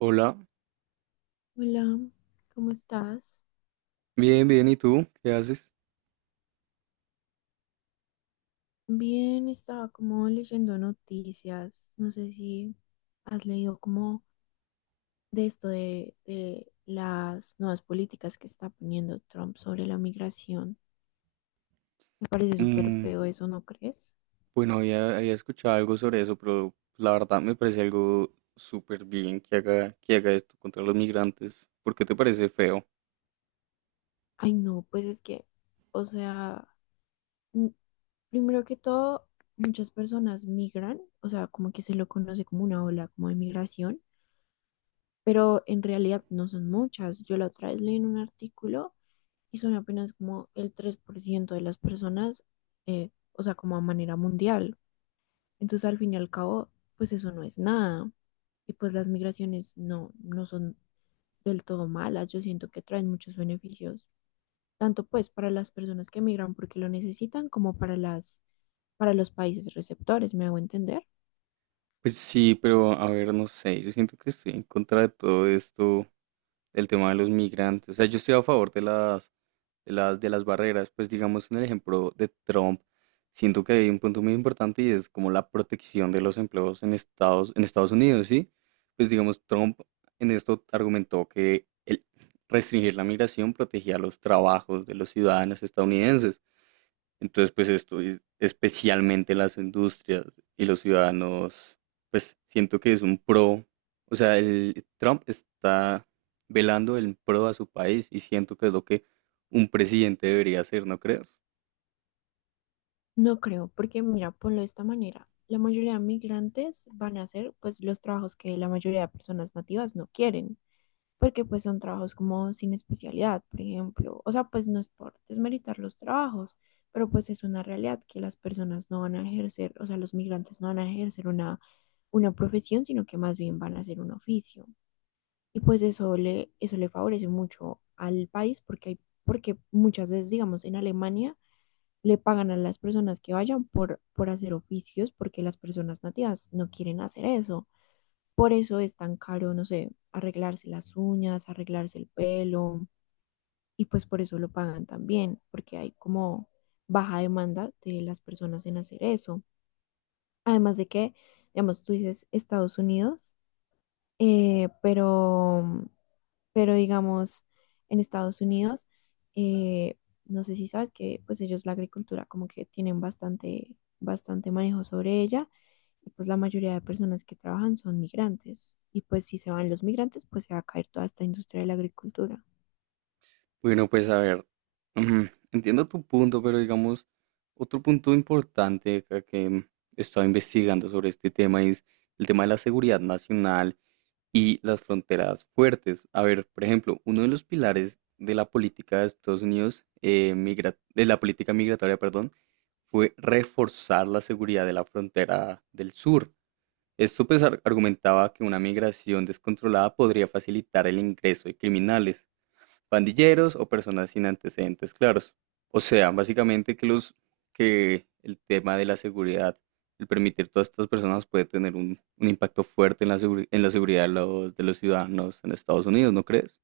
Hola, Hola, ¿cómo estás? bien, bien, ¿y tú? ¿Qué haces? Bien, estaba como leyendo noticias. No sé si has leído como de esto de las nuevas políticas que está poniendo Trump sobre la migración. Me parece súper Mm, feo eso, ¿no crees? bueno, había escuchado algo sobre eso, pero la verdad me parece algo súper bien que haga esto contra los migrantes. ¿Por qué te parece feo? Ay, no, pues es que, o sea, mm, primero que todo, muchas personas migran, o sea, como que se lo conoce como una ola como de migración, pero en realidad no son muchas. Yo la otra vez leí en un artículo y son apenas como el 3% de las personas, o sea, como a manera mundial. Entonces, al fin y al cabo, pues eso no es nada. Y pues las migraciones no son del todo malas. Yo siento que traen muchos beneficios, tanto pues para las personas que migran porque lo necesitan, como para para los países receptores, ¿me hago entender? Pues sí, pero a ver, no sé, yo siento que estoy en contra de todo esto del tema de los migrantes. O sea, yo estoy a favor de las, de las barreras. Pues digamos en el ejemplo de Trump, siento que hay un punto muy importante y es como la protección de los empleos en Estados Unidos, ¿sí? Pues digamos, Trump en esto argumentó que el restringir la migración protegía los trabajos de los ciudadanos estadounidenses. Entonces, pues esto, especialmente las industrias y los ciudadanos, pues siento que es un pro, o sea, el Trump está velando el pro a su país y siento que es lo que un presidente debería hacer, ¿no crees? No creo, porque mira, ponlo de esta manera. La mayoría de migrantes van a hacer pues los trabajos que la mayoría de personas nativas no quieren, porque pues son trabajos como sin especialidad, por ejemplo. O sea, pues no es por desmeritar los trabajos, pero pues es una realidad que las personas no van a ejercer, o sea, los migrantes no van a ejercer una profesión, sino que más bien van a hacer un oficio. Y pues eso le favorece mucho al país porque, hay, porque muchas veces, digamos, en Alemania le pagan a las personas que vayan por hacer oficios porque las personas nativas no quieren hacer eso. Por eso es tan caro, no sé, arreglarse las uñas, arreglarse el pelo, y pues por eso lo pagan también, porque hay como baja demanda de las personas en hacer eso. Además de que, digamos, tú dices Estados Unidos. Eh, pero, pero digamos, en Estados Unidos, eh, no sé si sabes que pues ellos la agricultura como que tienen bastante manejo sobre ella y pues la mayoría de personas que trabajan son migrantes, y pues si se van los migrantes pues se va a caer toda esta industria de la agricultura. Bueno, pues a ver, ujú, entiendo tu punto, pero digamos, otro punto importante acá que he estado investigando sobre este tema es el tema de la seguridad nacional y las fronteras fuertes. A ver, por ejemplo, uno de los pilares de la política de Estados Unidos, de la política migratoria, perdón, fue reforzar la seguridad de la frontera del sur. Esto pues argumentaba que una migración descontrolada podría facilitar el ingreso de criminales, pandilleros o personas sin antecedentes claros. O sea, básicamente que los, que el tema de la seguridad, el permitir todas estas personas puede tener un impacto fuerte en la, en la seguridad de los ciudadanos en Estados Unidos, ¿no crees?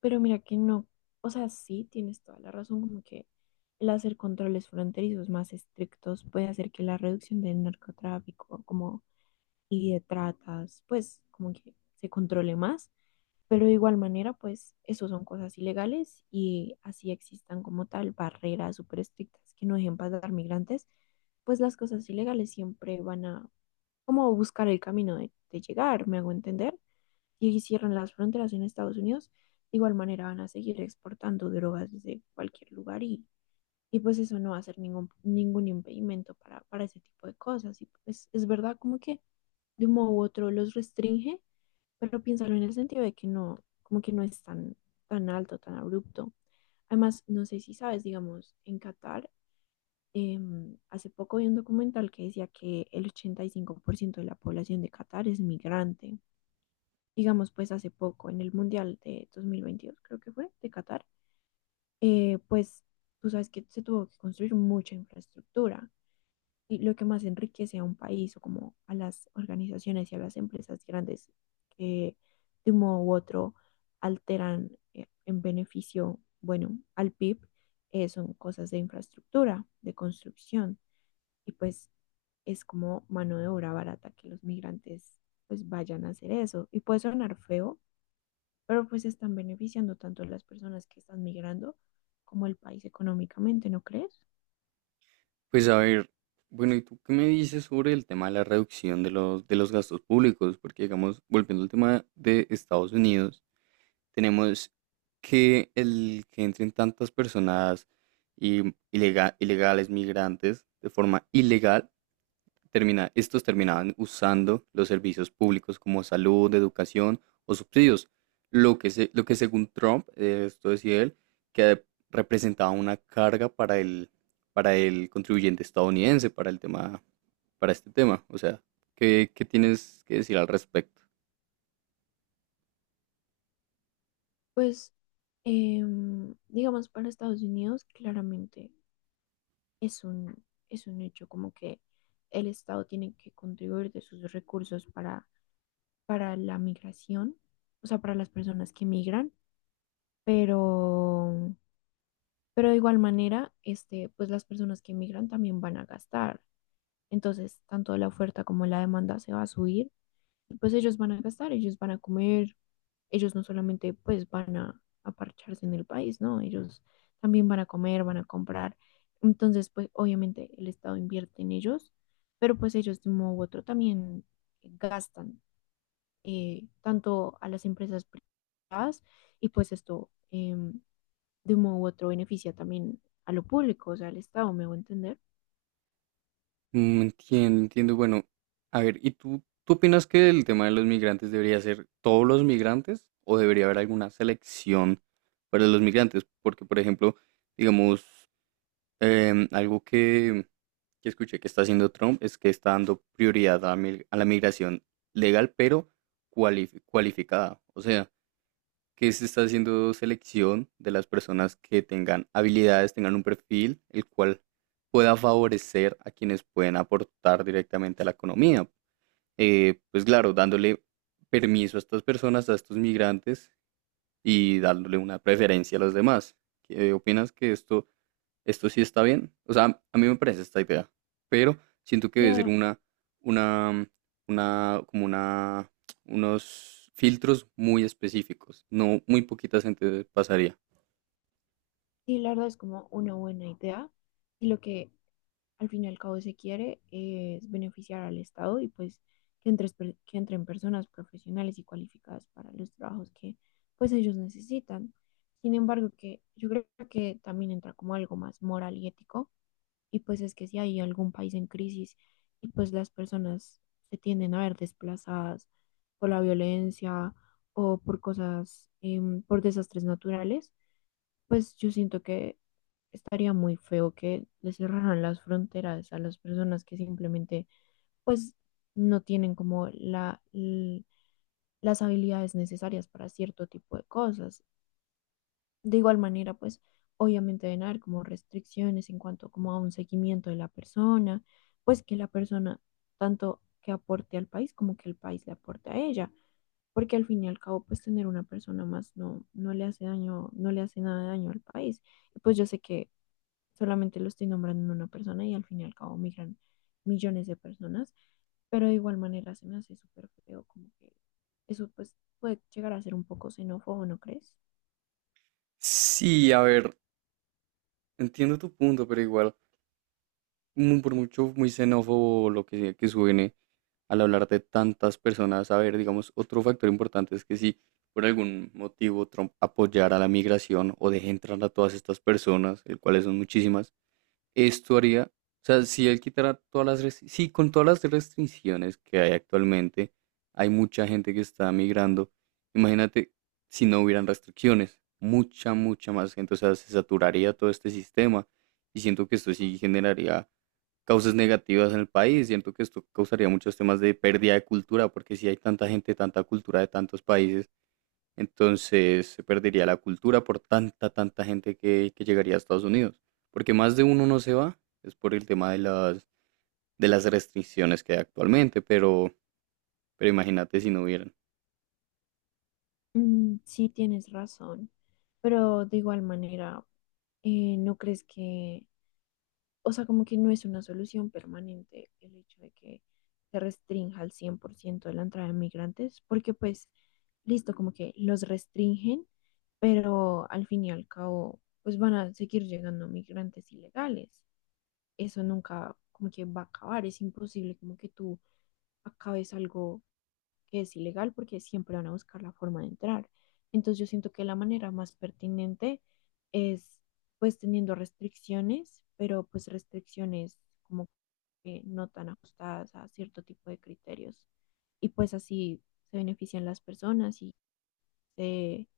Pero mira que no, o sea, sí tienes toda la razón como que el hacer controles fronterizos más estrictos puede hacer que la reducción del narcotráfico como y tratas, pues como que se controle más, pero de igual manera, pues eso son cosas ilegales y así existan como tal barreras súper estrictas que no dejen pasar migrantes, pues las cosas ilegales siempre van a como buscar el camino de llegar, me hago entender, y si cierran las fronteras en Estados Unidos, de igual manera van a seguir exportando drogas desde cualquier lugar y pues eso no va a ser ningún impedimento para ese tipo de cosas. Y pues es verdad como que de un modo u otro los restringe, pero piénsalo en el sentido de que no, como que no es tan alto, tan abrupto. Además, no sé si sabes, digamos, en Qatar, hace poco vi un documental que decía que el 85% de la población de Qatar es migrante. Digamos, pues hace poco, en el Mundial de 2022, creo que fue, de Qatar, pues tú sabes que se tuvo que construir mucha infraestructura, y lo que más enriquece a un país o como a las organizaciones y a las empresas grandes que de un modo u otro alteran en beneficio, bueno, al PIB, son cosas de infraestructura, de construcción y pues es como mano de obra barata que los migrantes pues vayan a hacer eso. Y puede sonar feo, pero pues están beneficiando tanto las personas que están migrando como el país económicamente, ¿no crees? Pues a ver, bueno, ¿y tú qué me dices sobre el tema de la reducción de los gastos públicos? Porque, digamos, volviendo al tema de Estados Unidos, tenemos que el que entren tantas personas y ilegales, migrantes, de forma ilegal, termina, estos terminaban usando los servicios públicos como salud, educación o subsidios, lo que, lo que según Trump, esto decía él, que representaba una carga para el contribuyente estadounidense, para el tema, para este tema. O sea, ¿qué, qué tienes que decir al respecto? Pues, digamos, para Estados Unidos, claramente es un, es un hecho como que el Estado tiene que contribuir de sus recursos para la migración, o sea, para las personas que migran, pero, pero de igual manera, este, pues las personas que migran también van a gastar. Entonces, tanto la oferta como la demanda se va a subir, pues ellos van a gastar, ellos van a comer, ellos no solamente pues van a parcharse en el país, ¿no? Ellos también van a comer, van a comprar. Entonces, pues obviamente el Estado invierte en ellos, pero pues ellos de un modo u otro también gastan, tanto a las empresas privadas, y pues esto, de un modo u otro beneficia también a lo público, o sea, al Estado, me voy a entender. Entiendo, entiendo. Bueno, a ver, ¿y tú opinas que el tema de los migrantes debería ser todos los migrantes o debería haber alguna selección para los migrantes? Porque, por ejemplo, digamos, algo que escuché que está haciendo Trump es que está dando prioridad a, a la migración legal, pero cualificada. O sea, que se está haciendo selección de las personas que tengan habilidades, tengan un perfil, el cual pueda favorecer a quienes pueden aportar directamente a la economía. Pues claro, dándole permiso a estas personas, a estos migrantes y dándole una preferencia a los demás. ¿Qué opinas? Que esto sí está bien. O sea, a mí me parece esta idea, pero siento que debe ser La, una, una, como una, unos filtros muy específicos. No, muy poquita gente pasaría. y la verdad es como una buena idea. Y lo que al fin y al cabo se quiere es beneficiar al Estado y pues que, entre, que entren personas profesionales y cualificadas para los trabajos que pues ellos necesitan. Sin embargo, que yo creo que también entra como algo más moral y ético y pues es que si hay algún país en crisis y pues las personas se tienden a ver desplazadas por la violencia o por cosas, por desastres naturales, pues yo siento que estaría muy feo que le cerraran las fronteras a las personas que simplemente, pues, no tienen como las habilidades necesarias para cierto tipo de cosas. De igual manera, pues, obviamente deben haber como restricciones en cuanto como a un seguimiento de la persona, pues que la persona tanto que aporte al país como que el país le aporte a ella, porque al fin y al cabo, pues, tener una persona más no le hace daño, no le hace nada de daño al país. Pues yo sé que solamente lo estoy nombrando en una persona y al fin y al cabo migran millones de personas, pero de igual manera se me hace súper feo, como que eso pues puede llegar a ser un poco xenófobo, ¿no crees? Sí, a ver, entiendo tu punto, pero igual, por mucho muy xenófobo lo que sea que suene al hablar de tantas personas, a ver, digamos, otro factor importante es que si por algún motivo Trump apoyara la migración o deje entrar a todas estas personas, el cuales son muchísimas. Esto haría, o sea, si él quitara todas las, sí, con todas las restricciones que hay actualmente, hay mucha gente que está migrando. Imagínate si no hubieran restricciones, mucha, mucha más gente, o sea, se saturaría todo este sistema y siento que esto sí generaría causas negativas en el país, siento que esto causaría muchos temas de pérdida de cultura, porque si hay tanta gente, tanta cultura de tantos países, entonces se perdería la cultura por tanta, tanta gente que llegaría a Estados Unidos. Porque más de uno no se va, es por el tema de las restricciones que hay actualmente, pero imagínate si no hubieran. Mm, sí, tienes razón, pero de igual manera, ¿no crees que, o sea, como que no es una solución permanente el hecho de que se restrinja al 100% de la entrada de migrantes? Porque pues, listo, como que los restringen, pero al fin y al cabo, pues van a seguir llegando migrantes ilegales. Eso nunca como que va a acabar, es imposible como que tú acabes algo que es ilegal porque siempre van a buscar la forma de entrar. Entonces yo siento que la manera más pertinente es pues teniendo restricciones, pero pues restricciones como que no tan ajustadas a cierto tipo de criterios. Y pues así se benefician las personas y se,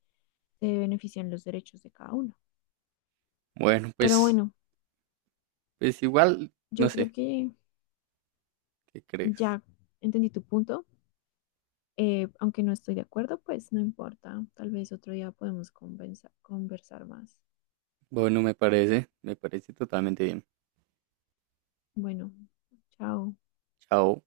se benefician los derechos de cada uno. Bueno, Pero pues, bueno, pues igual, no yo creo sé, que ¿qué crees? ya entendí tu punto. Aunque no estoy de acuerdo, pues no importa. Tal vez otro día podemos conversar más. Bueno, me parece totalmente bien. Bueno, chao. Chao.